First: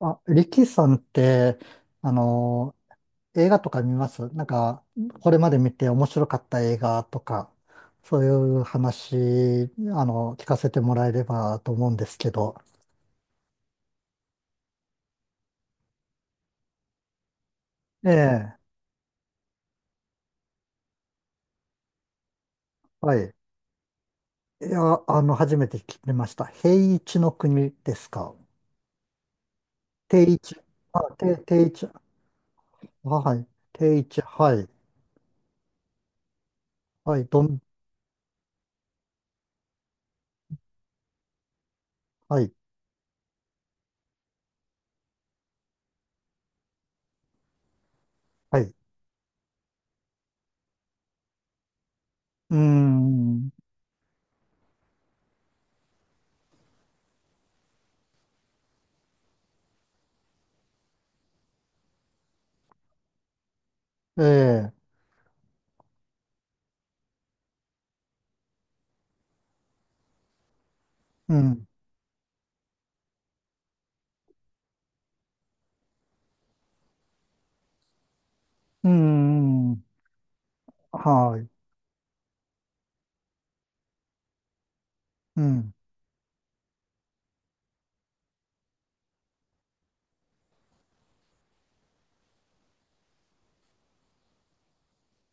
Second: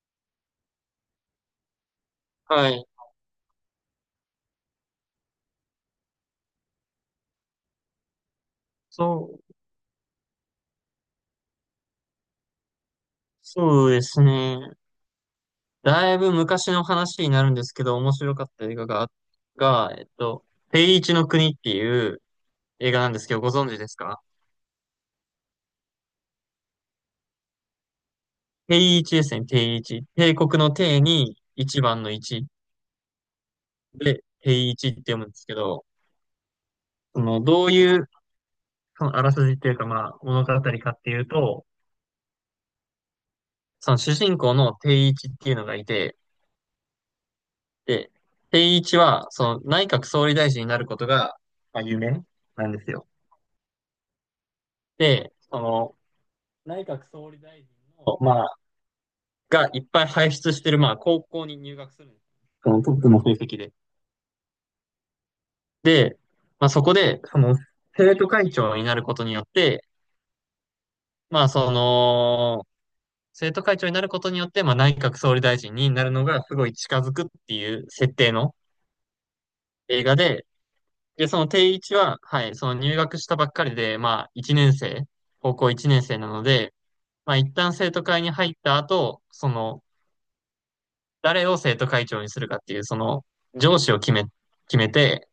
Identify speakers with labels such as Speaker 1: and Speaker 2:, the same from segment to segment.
Speaker 1: あ、リキさんって、あ
Speaker 2: は
Speaker 1: の
Speaker 2: い。
Speaker 1: 映画とか見ますなんか、これまで見て面白かった映画とか、そういう
Speaker 2: そう、
Speaker 1: 話、聞かせてもらえればと思うんですけど。
Speaker 2: そうですね。だいぶ昔の話になるんですけど、
Speaker 1: え
Speaker 2: 面白かっ
Speaker 1: え。
Speaker 2: た映画が、が、えっと、定位置の国っていう映画なん
Speaker 1: は
Speaker 2: です
Speaker 1: い。
Speaker 2: けど、ご存知ですか？
Speaker 1: いや、初めて聞きました。平一の国ですか？
Speaker 2: 定位置ですね、定位置。
Speaker 1: 定
Speaker 2: 帝
Speaker 1: 一。
Speaker 2: 国の
Speaker 1: あ、
Speaker 2: 帝
Speaker 1: 定、
Speaker 2: に
Speaker 1: 定
Speaker 2: 一
Speaker 1: 一。
Speaker 2: 番の一
Speaker 1: あ、はい。定一。
Speaker 2: で、
Speaker 1: はい。
Speaker 2: 定位置って読むんですけど、
Speaker 1: は
Speaker 2: そ
Speaker 1: い。
Speaker 2: の、
Speaker 1: どん、
Speaker 2: どういう、その、あらすじっていうか、まあ、物語かっていうと、
Speaker 1: はい。
Speaker 2: その主人公の定位置っていうのがいて、で、
Speaker 1: はい。
Speaker 2: 定位置は、その、内閣総理大臣になることが、まあ、夢
Speaker 1: うー
Speaker 2: なんですよ。
Speaker 1: ん。
Speaker 2: で、その、内閣総理大臣の、まあ、がいっぱい輩出してる、まあ、高校に入学するんです。そのトップの成績で。
Speaker 1: ええ、
Speaker 2: まあ、そこで、その、生徒会長になることによって、
Speaker 1: う
Speaker 2: まあ、
Speaker 1: ん。
Speaker 2: その、生徒会長になることによって、まあ、内閣総理大臣になるのがすごい近づくっていう設定の
Speaker 1: うーん。
Speaker 2: 映画で、で、そ
Speaker 1: は
Speaker 2: の
Speaker 1: い。
Speaker 2: 定位置は、はい、その入学したばっかりで、まあ、1年生、
Speaker 1: う
Speaker 2: 高校
Speaker 1: ん。
Speaker 2: 1年生なので、まあ、一旦生徒会に入った後、その、誰を生徒会長にするかっていう、その、上司を決めて、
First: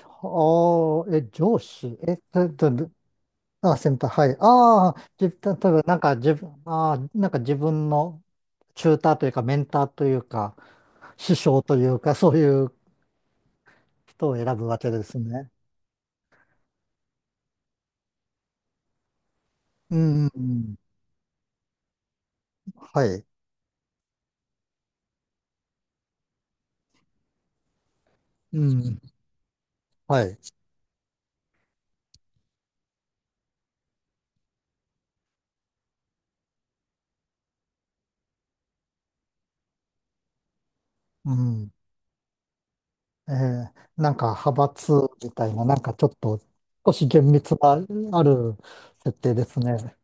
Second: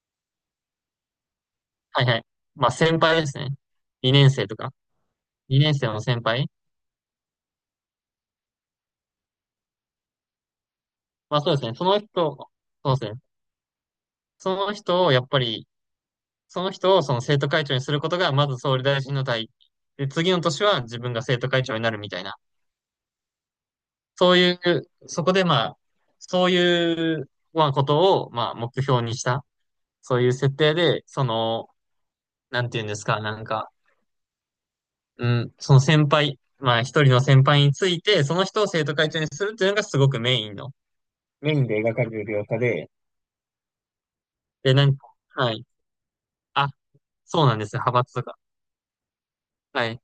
Speaker 1: ああ、え、上司、
Speaker 2: はい
Speaker 1: え、
Speaker 2: はい。
Speaker 1: たた、
Speaker 2: まあ、先輩ですね。
Speaker 1: あ、先
Speaker 2: 2
Speaker 1: 輩、
Speaker 2: 年
Speaker 1: はい。
Speaker 2: 生とか。
Speaker 1: ああ、じ、た、多
Speaker 2: 2年
Speaker 1: 分
Speaker 2: 生
Speaker 1: なん
Speaker 2: の
Speaker 1: か
Speaker 2: 先
Speaker 1: 自
Speaker 2: 輩。
Speaker 1: 分、ああ、なんか自分のチューターというか、メンターというか、師
Speaker 2: まあ、そうで
Speaker 1: 匠
Speaker 2: すね。
Speaker 1: というか、そういう
Speaker 2: そうですね。
Speaker 1: 人を
Speaker 2: そ
Speaker 1: 選ぶ
Speaker 2: の
Speaker 1: わけで
Speaker 2: 人を、
Speaker 1: す
Speaker 2: やっぱ
Speaker 1: ね。
Speaker 2: り、その人をその生徒会長にすることが、まず総理大臣の代。
Speaker 1: う
Speaker 2: で、
Speaker 1: ん、
Speaker 2: 次
Speaker 1: う
Speaker 2: の年
Speaker 1: ん、
Speaker 2: は自分が生徒会長になるみたいな。
Speaker 1: はい。
Speaker 2: そういう、そこでまあ、そういう、まあ、ことを、まあ、
Speaker 1: う
Speaker 2: 目
Speaker 1: ん、
Speaker 2: 標にした。そ
Speaker 1: は
Speaker 2: ういう
Speaker 1: い。
Speaker 2: 設定で、その、なんていうんですか、なんか、うん、その先輩、まあ一人の先輩について、その人を生徒会長にするっていうのがすごくメインの、
Speaker 1: う
Speaker 2: メイン
Speaker 1: ん。
Speaker 2: で描かれる描写で、
Speaker 1: えー、なんか派
Speaker 2: で、な
Speaker 1: 閥
Speaker 2: んか、
Speaker 1: みた
Speaker 2: は
Speaker 1: いな、
Speaker 2: い。
Speaker 1: なんかちょっと、
Speaker 2: あ、
Speaker 1: 少し厳
Speaker 2: そう
Speaker 1: 密
Speaker 2: なんで
Speaker 1: な、
Speaker 2: すよ、派閥
Speaker 1: あ
Speaker 2: とか。
Speaker 1: る設定です
Speaker 2: は
Speaker 1: ね。
Speaker 2: い。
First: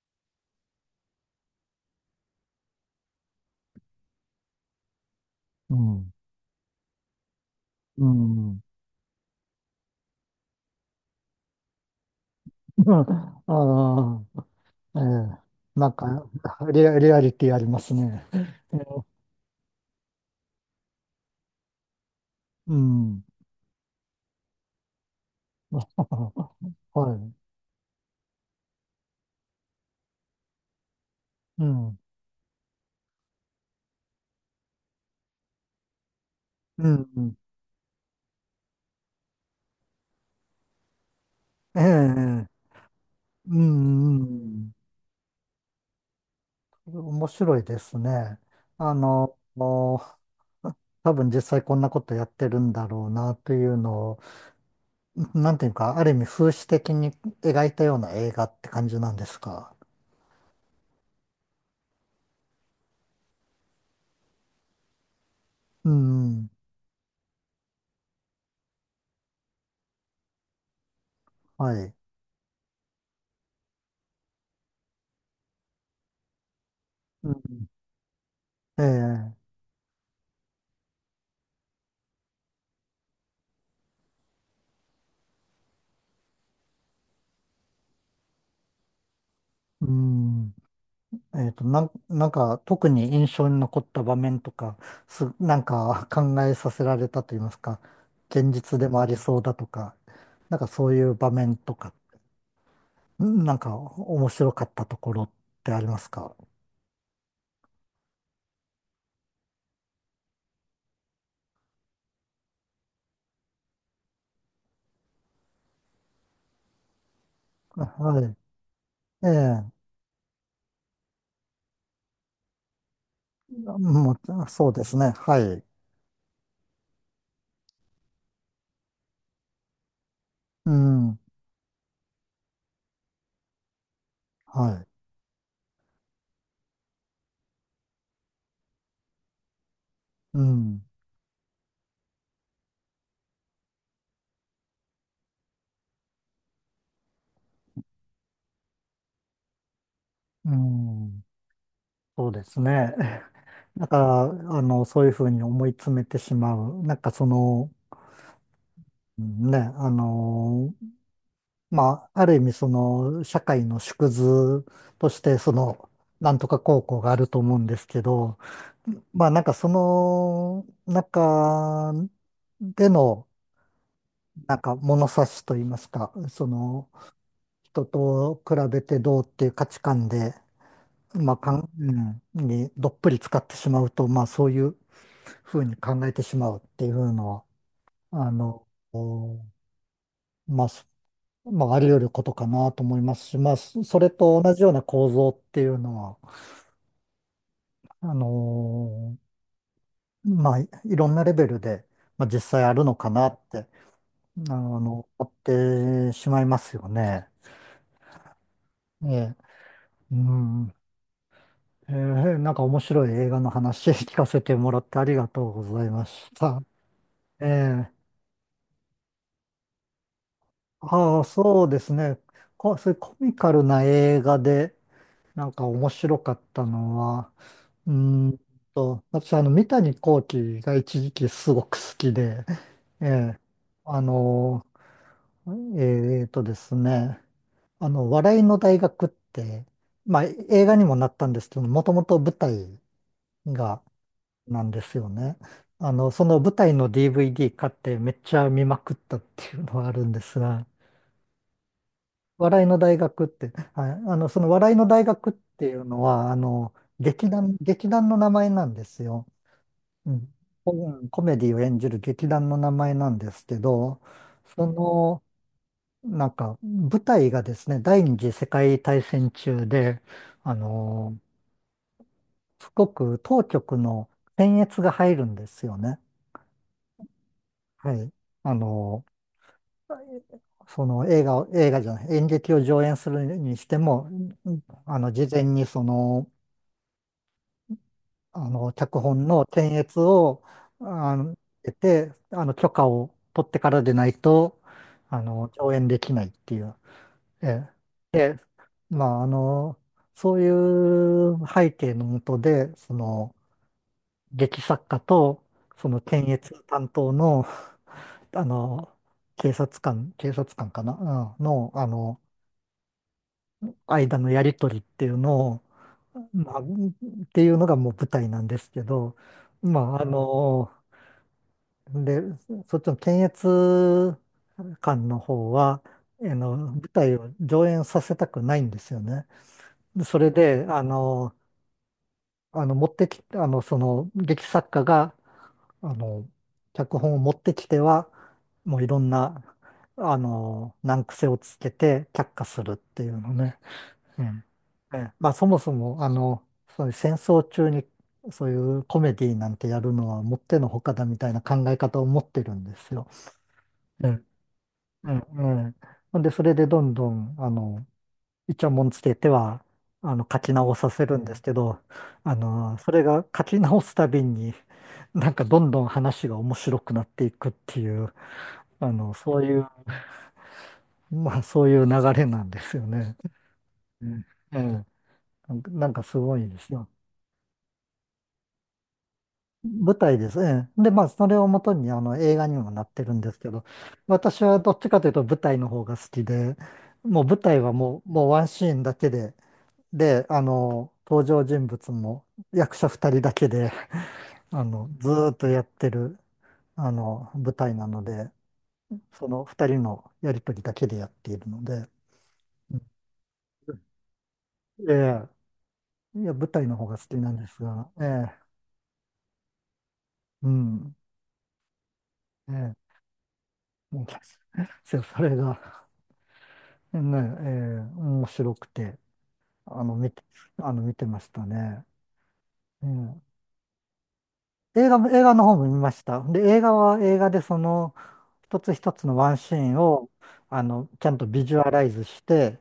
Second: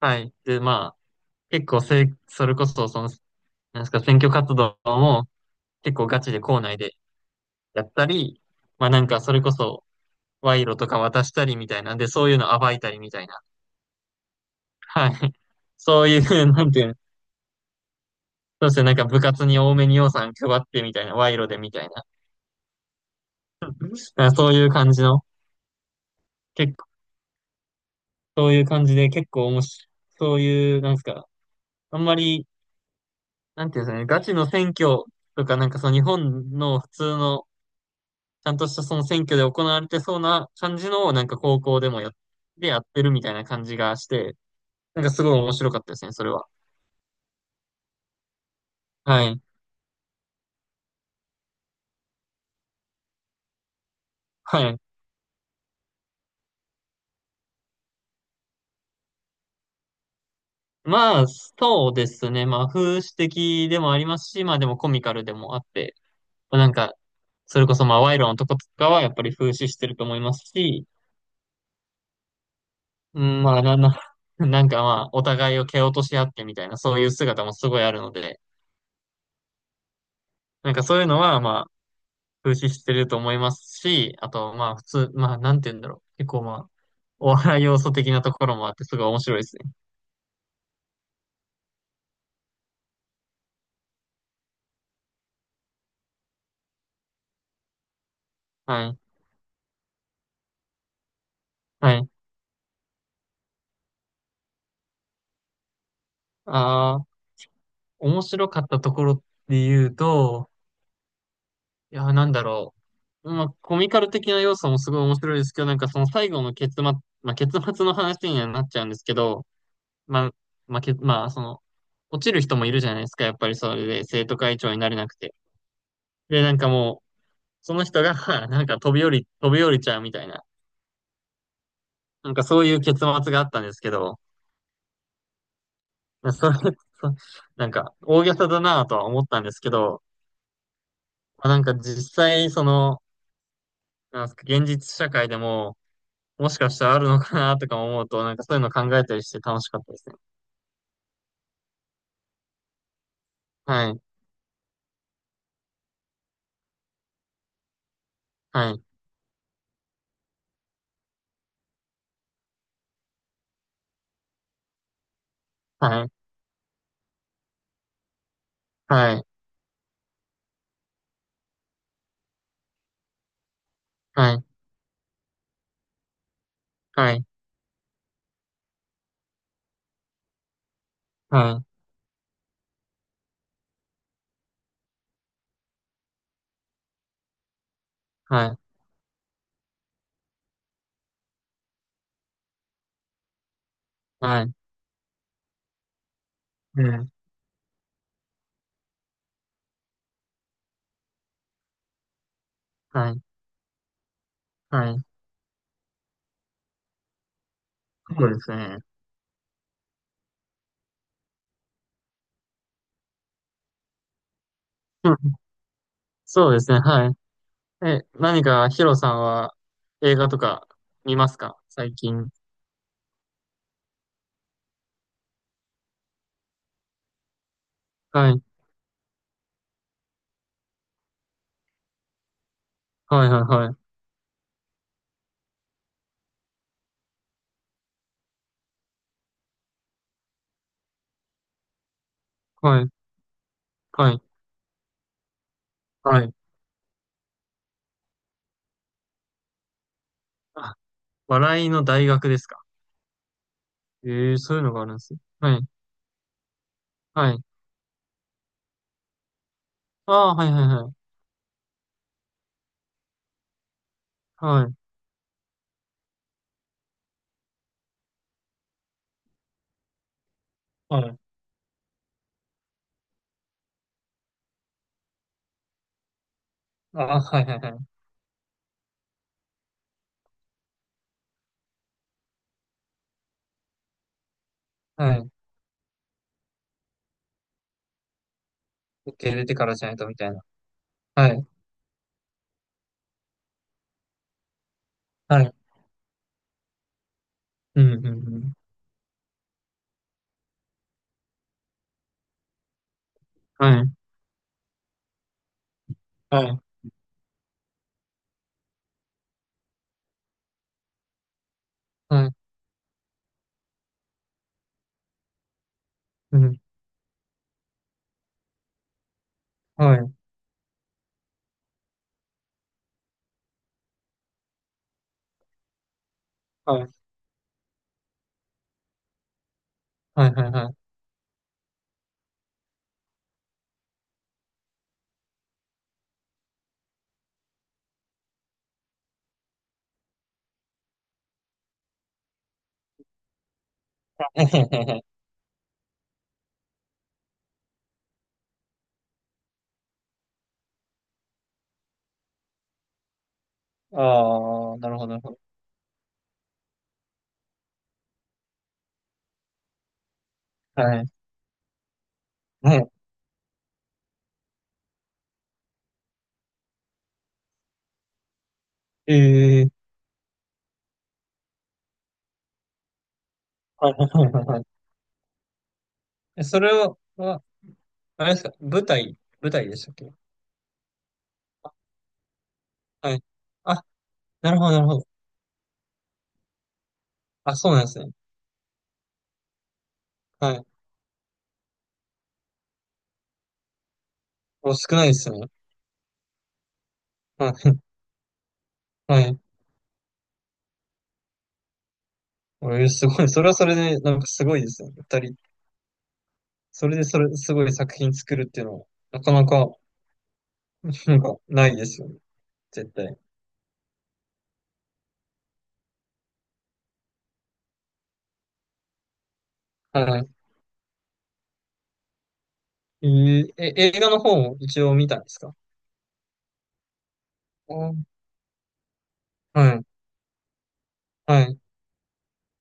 Speaker 2: はい。で、まあ、結構せ、それこそ、その、なんですか、選挙活動も
Speaker 1: う
Speaker 2: 結構
Speaker 1: ん、
Speaker 2: ガチで校内でやっ
Speaker 1: う
Speaker 2: たり、
Speaker 1: ん。
Speaker 2: まあなんか、それこそ、賄賂とか渡したりみたいなんで、そういうの暴いたりみたいな。
Speaker 1: ああ。ええ、
Speaker 2: はい。
Speaker 1: なん
Speaker 2: そうい
Speaker 1: か、
Speaker 2: う、なんてい
Speaker 1: リ
Speaker 2: うの、
Speaker 1: ア、リアリティありますね。
Speaker 2: そうですね、なんか部活に多めに予算配ってみたいな、賄賂でみたいな。
Speaker 1: うん。
Speaker 2: あ、そういう感じの、結構、
Speaker 1: はい。
Speaker 2: そういう感じで結構面白い、そういう、なんですか、
Speaker 1: うん。
Speaker 2: あんまり、なんていうんですかね、ガチの選挙とか、なんかその日本の
Speaker 1: う
Speaker 2: 普通
Speaker 1: ん。
Speaker 2: の、ちゃんとしたその選挙で行われてそうな感じの、なんか高
Speaker 1: え
Speaker 2: 校
Speaker 1: え、
Speaker 2: で
Speaker 1: う
Speaker 2: もやっ、
Speaker 1: ん。
Speaker 2: でやってるみたいな
Speaker 1: う
Speaker 2: 感じがして、
Speaker 1: ん、
Speaker 2: なんかすごい面白かったですね、それは。
Speaker 1: 面白いですね。
Speaker 2: はい。
Speaker 1: もう多分実際こんなことやってるんだろうなというのを、
Speaker 2: はい。
Speaker 1: なんていうか、ある意味風刺的に描いたような映画って感じなんですか？
Speaker 2: まあ、そうですね。まあ、風刺的でもありますし、まあでもコミカルでもあっ
Speaker 1: う
Speaker 2: て、
Speaker 1: ん。
Speaker 2: まあなんか、それこそまあ、賄賂のとことかはやっぱり風刺してると思いますし、
Speaker 1: はい。
Speaker 2: うん、まあ、な、な、なんかまあ、お互いを蹴落とし合ってみたいな、そういう
Speaker 1: う
Speaker 2: 姿も
Speaker 1: ん、
Speaker 2: すごいあるので、
Speaker 1: ええ、
Speaker 2: なんかそういうのはまあ、風刺してると思いますし、あとまあ、普通、まあ、なんて言うんだろう。結構まあ、お笑い要素的なところもあって、すごい面白いですね。
Speaker 1: うん。なん、なんか特に印象に残った場面とか、す、なんか 考えさせられたと言いますか、現実で
Speaker 2: はい。
Speaker 1: もありそうだとか、なんかそういう場面と
Speaker 2: は
Speaker 1: か、
Speaker 2: い。
Speaker 1: ん、なんか面白かったところってありますか？
Speaker 2: ああ、面白かったところで言うと、いや、なんだろう。まあ、コミカル的な要素もすごい面白いですけど、なんかその最後の結末、まあ、結末の話
Speaker 1: は
Speaker 2: にはなっちゃうんですけ
Speaker 1: い。え
Speaker 2: ど、
Speaker 1: え、
Speaker 2: まあ、まあ、その、落ちる人もいるじゃないですか、やっぱりそれで
Speaker 1: も
Speaker 2: 生徒
Speaker 1: う、
Speaker 2: 会
Speaker 1: そ
Speaker 2: 長
Speaker 1: う
Speaker 2: に
Speaker 1: で
Speaker 2: なれ
Speaker 1: す
Speaker 2: な
Speaker 1: ね。
Speaker 2: くて。
Speaker 1: はい。
Speaker 2: で、なんかもう、その人が、なんか飛び降り、飛び降りちゃうみたいな、
Speaker 1: うん。
Speaker 2: なんかそういう結末があったんですけど、
Speaker 1: はい。
Speaker 2: それ、なんか大げさだなとは思ったんですけど、
Speaker 1: うん。
Speaker 2: なんか実際、その、なんすか、現実社会でも、もしかしたらあるのかなとか思うと、なんかそういうの考えたりして楽しかったですね。
Speaker 1: うん。そうですね。なん
Speaker 2: は
Speaker 1: か
Speaker 2: い、
Speaker 1: ら、そういうふうに思い詰めてしまう。なんかその、
Speaker 2: はい、
Speaker 1: ね、あの、まあ、ある意味、その、社会の縮図として、その、
Speaker 2: はい、
Speaker 1: なんとか高校があると思うんですけど、
Speaker 2: はい、
Speaker 1: まあ、なんかその中での、
Speaker 2: はい、
Speaker 1: なんか物差しといいますか、その、
Speaker 2: はい、
Speaker 1: 人と比べてどうっていう価値観で、まあ、
Speaker 2: は
Speaker 1: か
Speaker 2: い、
Speaker 1: ん、うん、にどっぷり使ってしまうと、まあ、そういうふうに考えてしまうっていうのは、あ
Speaker 2: はい、
Speaker 1: の、まあ、まあ、あり得ることかなと思いますし、まあ、そ、それと
Speaker 2: はい、
Speaker 1: 同じような構造っていうのは、あのまあ、い、いろんなレベルで、まあ、実際あるのか
Speaker 2: はい、
Speaker 1: なって、あの、
Speaker 2: はい。
Speaker 1: 思ってしまいますよね。
Speaker 2: そうですね。
Speaker 1: ええ、うん。ええ、なんか面白い映画の話 聞かせてもらってあ
Speaker 2: う
Speaker 1: りが
Speaker 2: ん、
Speaker 1: とうございまし
Speaker 2: そうで
Speaker 1: た。
Speaker 2: すね。はい。
Speaker 1: ええ、
Speaker 2: え、何かヒロさんは映画とか見
Speaker 1: ああ、
Speaker 2: ますか、
Speaker 1: そうです
Speaker 2: 最
Speaker 1: ね。
Speaker 2: 近？
Speaker 1: こ、そういうコミカルな映画で、なんか面白かったのは、うー
Speaker 2: は
Speaker 1: ん。
Speaker 2: い。
Speaker 1: と、私、三谷幸喜が一時期すごく好きで、え
Speaker 2: はいは
Speaker 1: え、
Speaker 2: いはい。
Speaker 1: あの、えーとですね、あの、笑いの大学って、まあ、映画にもなったんですけど、もともと舞台
Speaker 2: はい。
Speaker 1: が、
Speaker 2: はい。
Speaker 1: なんですよね。
Speaker 2: は
Speaker 1: そ
Speaker 2: い。
Speaker 1: の舞台の DVD 買ってめっちゃ見まくったっていうのはあるんですが、
Speaker 2: あ、笑いの大学ですか？
Speaker 1: 笑いの大学って、はい、
Speaker 2: ええー、
Speaker 1: その
Speaker 2: そういう
Speaker 1: 笑
Speaker 2: の
Speaker 1: い
Speaker 2: があ
Speaker 1: の
Speaker 2: るんで
Speaker 1: 大
Speaker 2: すよ。
Speaker 1: 学っ
Speaker 2: はい。
Speaker 1: ていうのは、劇
Speaker 2: はい。
Speaker 1: 団、劇団の名前なんですよ。う
Speaker 2: あ
Speaker 1: ん。
Speaker 2: あ、はいはい
Speaker 1: コ、
Speaker 2: は
Speaker 1: う
Speaker 2: い。
Speaker 1: ん、コメディを演じる劇団の名前なんですけど、
Speaker 2: は
Speaker 1: そ
Speaker 2: い。
Speaker 1: の、なんか、舞台がですね、第二次世界大戦中で、あ
Speaker 2: はい。
Speaker 1: の、すごく当局の検閲が入るんですよね。
Speaker 2: ああ、はいはいはい。
Speaker 1: はい。あの、その映画を、映画じゃない、演劇を上演するにしても、うん、あの、
Speaker 2: は
Speaker 1: 事
Speaker 2: い。
Speaker 1: 前にその、脚
Speaker 2: 受
Speaker 1: 本
Speaker 2: け入
Speaker 1: の
Speaker 2: れてから
Speaker 1: 検
Speaker 2: じゃない
Speaker 1: 閲
Speaker 2: とみたいな。
Speaker 1: を、あ
Speaker 2: は
Speaker 1: の、
Speaker 2: い。
Speaker 1: 得て、許可を取ってからでないと、
Speaker 2: はい。
Speaker 1: 上演できないっていう。え
Speaker 2: うん、うん、う
Speaker 1: え、で、
Speaker 2: ん。
Speaker 1: まあ、そういう背景のもとで、その、
Speaker 2: はい。
Speaker 1: 劇作家と、その検
Speaker 2: はい。
Speaker 1: 閲担当の、あの、警察官かな、うん、の、
Speaker 2: はい。
Speaker 1: 間のやりとりっていうのを、
Speaker 2: う
Speaker 1: ま
Speaker 2: ん。
Speaker 1: あ、っていうのがもう舞台なんですけど、ま
Speaker 2: は
Speaker 1: あ、
Speaker 2: い。
Speaker 1: で、そっちの検閲官の方は、
Speaker 2: は
Speaker 1: 舞
Speaker 2: い。
Speaker 1: 台を上演させたくないんですよね。でそ
Speaker 2: は
Speaker 1: れ
Speaker 2: いはい
Speaker 1: で、
Speaker 2: はい。
Speaker 1: 持ってき、その、劇作家が、あの、脚本を持ってきては、もういろんな、難癖をつけて却下するっていうのね。うん、え え、まあ、そもそも、そういう戦争中に、そういうコメディなんてやるのはもってのほかだみたいな考え方を持ってるんですよ。
Speaker 2: ああ、なるほど、
Speaker 1: う
Speaker 2: なるほど。
Speaker 1: ん、うん。ほんで、それでどんどん、イチャモンつけては、書き直さ
Speaker 2: は
Speaker 1: せ
Speaker 2: い。
Speaker 1: るんですけど、
Speaker 2: は
Speaker 1: そ
Speaker 2: い。
Speaker 1: れが書き直すたびに、なんかどんどん話が面白くなっていくっていう、そうい
Speaker 2: え
Speaker 1: う、
Speaker 2: え、
Speaker 1: まあ、そういう流れなんですよね。
Speaker 2: はいは
Speaker 1: う
Speaker 2: い
Speaker 1: ん、
Speaker 2: はい
Speaker 1: え
Speaker 2: はい。
Speaker 1: え、なんか、なんかす ご
Speaker 2: え
Speaker 1: いで
Speaker 2: そ
Speaker 1: す
Speaker 2: れ
Speaker 1: よ。
Speaker 2: をは、あれですか、舞台、舞台でしたっ
Speaker 1: 舞
Speaker 2: け
Speaker 1: 台です。ええ、で、まあ、それをもと
Speaker 2: あ、
Speaker 1: に、映画にもなってる
Speaker 2: は
Speaker 1: ん
Speaker 2: い。
Speaker 1: ですけど、
Speaker 2: あ、
Speaker 1: 私
Speaker 2: なる
Speaker 1: は
Speaker 2: ほ
Speaker 1: ど
Speaker 2: ど、
Speaker 1: っ
Speaker 2: なる
Speaker 1: ち
Speaker 2: ほ
Speaker 1: か
Speaker 2: ど。
Speaker 1: というと舞台の方が好きで、もう舞
Speaker 2: あ、
Speaker 1: 台
Speaker 2: そ
Speaker 1: は
Speaker 2: うなんです
Speaker 1: もう、
Speaker 2: ね。
Speaker 1: もうワンシーンだけで、で、
Speaker 2: はい。
Speaker 1: 登場人物も役者二人だけで、
Speaker 2: お、少ない
Speaker 1: ず
Speaker 2: で
Speaker 1: ー
Speaker 2: す
Speaker 1: っと
Speaker 2: ね。
Speaker 1: やってる、
Speaker 2: はい。
Speaker 1: 舞台 なので、
Speaker 2: は
Speaker 1: そ
Speaker 2: い。
Speaker 1: の二人のやりとりだけでやっているので、うん、
Speaker 2: お、すごい。それはそれで、なんかすごいですね。
Speaker 1: え
Speaker 2: 二
Speaker 1: え、
Speaker 2: 人。
Speaker 1: いや、舞台の方
Speaker 2: それ
Speaker 1: が
Speaker 2: で、
Speaker 1: 好き
Speaker 2: そ
Speaker 1: な
Speaker 2: れ、
Speaker 1: んで
Speaker 2: す
Speaker 1: す
Speaker 2: ごい
Speaker 1: が、
Speaker 2: 作
Speaker 1: え
Speaker 2: 品作
Speaker 1: え、
Speaker 2: るっていうのは、なかなか、
Speaker 1: うん、
Speaker 2: なんか、ないですよね。
Speaker 1: ええ、
Speaker 2: 絶対。
Speaker 1: もう、そう、それが、ね、ええ、面白くて、あの、見
Speaker 2: は
Speaker 1: て、
Speaker 2: い。
Speaker 1: 見てましたね。え
Speaker 2: えー、え、映画の方も
Speaker 1: え、
Speaker 2: 一
Speaker 1: 映
Speaker 2: 応
Speaker 1: 画
Speaker 2: 見
Speaker 1: も、
Speaker 2: た
Speaker 1: 映
Speaker 2: んで
Speaker 1: 画
Speaker 2: す
Speaker 1: の方
Speaker 2: か？
Speaker 1: も見ました。で、映画は映画で、そ
Speaker 2: う
Speaker 1: の、
Speaker 2: ん、
Speaker 1: 一つ一つのワンシー
Speaker 2: は
Speaker 1: ン
Speaker 2: い。
Speaker 1: を、ちゃんと
Speaker 2: は
Speaker 1: ビジ
Speaker 2: い。
Speaker 1: ュアライズして、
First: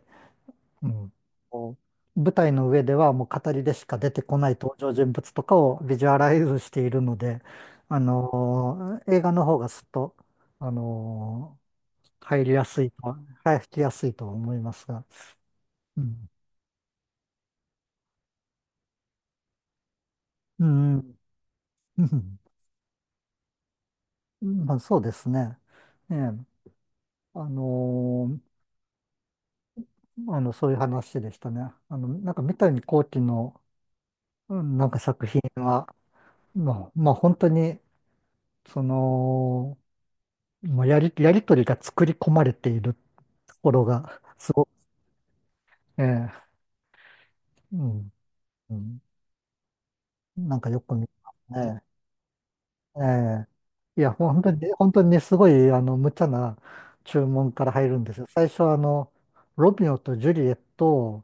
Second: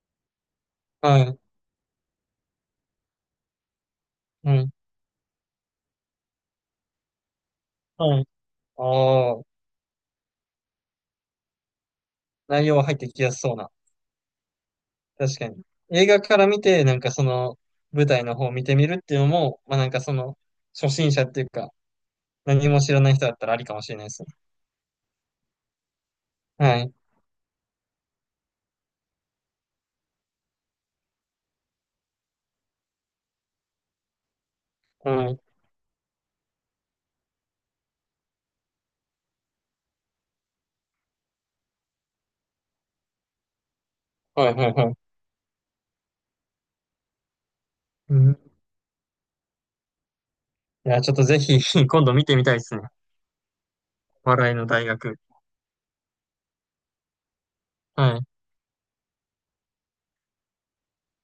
Speaker 1: うん、
Speaker 2: はい。
Speaker 1: こう舞台の上ではもう語りでしか出てこない
Speaker 2: はい。
Speaker 1: 登場人物とかをビジュアライズしているので、
Speaker 2: はい。
Speaker 1: 映画
Speaker 2: あ
Speaker 1: の
Speaker 2: あ、
Speaker 1: 方がすっと、あのー入りや
Speaker 2: 内容
Speaker 1: す
Speaker 2: は
Speaker 1: い
Speaker 2: 入っ
Speaker 1: と
Speaker 2: て
Speaker 1: は、
Speaker 2: きやすそう
Speaker 1: 入
Speaker 2: な。
Speaker 1: りやすいとは思いますが。
Speaker 2: 確かに。
Speaker 1: う
Speaker 2: 映画
Speaker 1: ん。
Speaker 2: から見て、なんかその舞台の方を見てみるっていうのも、まあなんかその
Speaker 1: う
Speaker 2: 初心
Speaker 1: ん。
Speaker 2: 者っていうか、
Speaker 1: うん、
Speaker 2: 何も知らない人だったらありかもしれないですね。
Speaker 1: うん、まあ、そうですね。ええ。
Speaker 2: はい。
Speaker 1: あのーそういう話でしたね。なんか三谷幸喜の、うん、なんか作
Speaker 2: は
Speaker 1: 品
Speaker 2: い。
Speaker 1: は、まあ、まあ本当に、その、まあ、やり、やりとりが作り込まれているところが、
Speaker 2: は
Speaker 1: す
Speaker 2: い
Speaker 1: ご
Speaker 2: は
Speaker 1: く、
Speaker 2: いはい。
Speaker 1: ええ、うん、
Speaker 2: うん。い
Speaker 1: うん、なんかよく
Speaker 2: や、
Speaker 1: 見
Speaker 2: ちょっと
Speaker 1: ま
Speaker 2: ぜひ
Speaker 1: すね。
Speaker 2: 今度見てみたいですね。
Speaker 1: ええ、いや、本当
Speaker 2: 笑い
Speaker 1: に
Speaker 2: の
Speaker 1: ね、
Speaker 2: 大
Speaker 1: 本当に
Speaker 2: 学。
Speaker 1: ね、すごい、無茶な注文から入るんで
Speaker 2: は
Speaker 1: すよ。
Speaker 2: い。
Speaker 1: 最初は、ロミオとジュリエット、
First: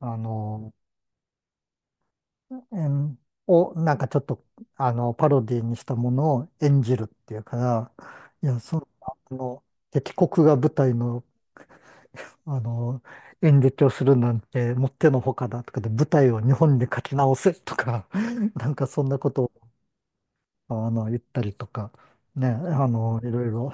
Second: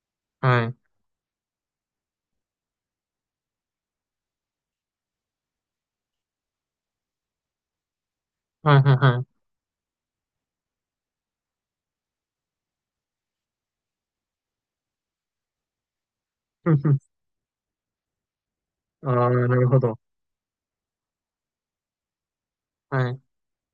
Speaker 1: あ
Speaker 2: は
Speaker 1: の、
Speaker 2: い。
Speaker 1: 演を、なんかちょっと、パロディにしたものを演じるっていうから、いや、そ
Speaker 2: はい
Speaker 1: の、
Speaker 2: はいはい。
Speaker 1: 敵国が舞台のあの、演劇をするなんてもってのほかだとかで、舞台を日本で書き 直せとか、なんかそん
Speaker 2: あ
Speaker 1: な
Speaker 2: あ、
Speaker 1: ことを
Speaker 2: なるほど。
Speaker 1: 言ったりとか、ね、
Speaker 2: はい。
Speaker 1: いろいろ、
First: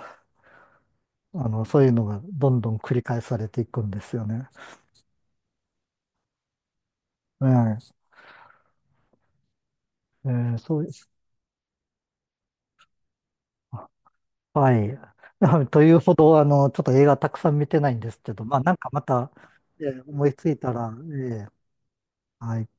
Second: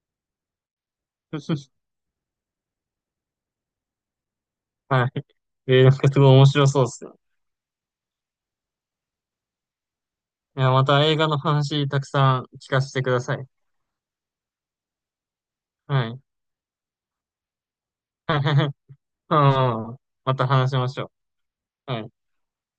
Speaker 1: そういうのがどんどん繰り返されていくんですよね。
Speaker 2: はい。えー、なんかすごい面白そうですね。
Speaker 1: ええ、ええ、
Speaker 2: いや、
Speaker 1: そ
Speaker 2: ま
Speaker 1: うで
Speaker 2: た
Speaker 1: す。
Speaker 2: 映画の話たくさん聞かせてください。
Speaker 1: あ、はい。という
Speaker 2: は
Speaker 1: ほ
Speaker 2: い。
Speaker 1: ど、ちょっと映画たくさん見てないんですけど、まあ、な
Speaker 2: あ
Speaker 1: んかまた、え
Speaker 2: あ、
Speaker 1: え、思い
Speaker 2: ま
Speaker 1: つ
Speaker 2: た
Speaker 1: いた
Speaker 2: 話しま
Speaker 1: ら、
Speaker 2: しょ
Speaker 1: ええ、
Speaker 2: う。はい。
Speaker 1: はい。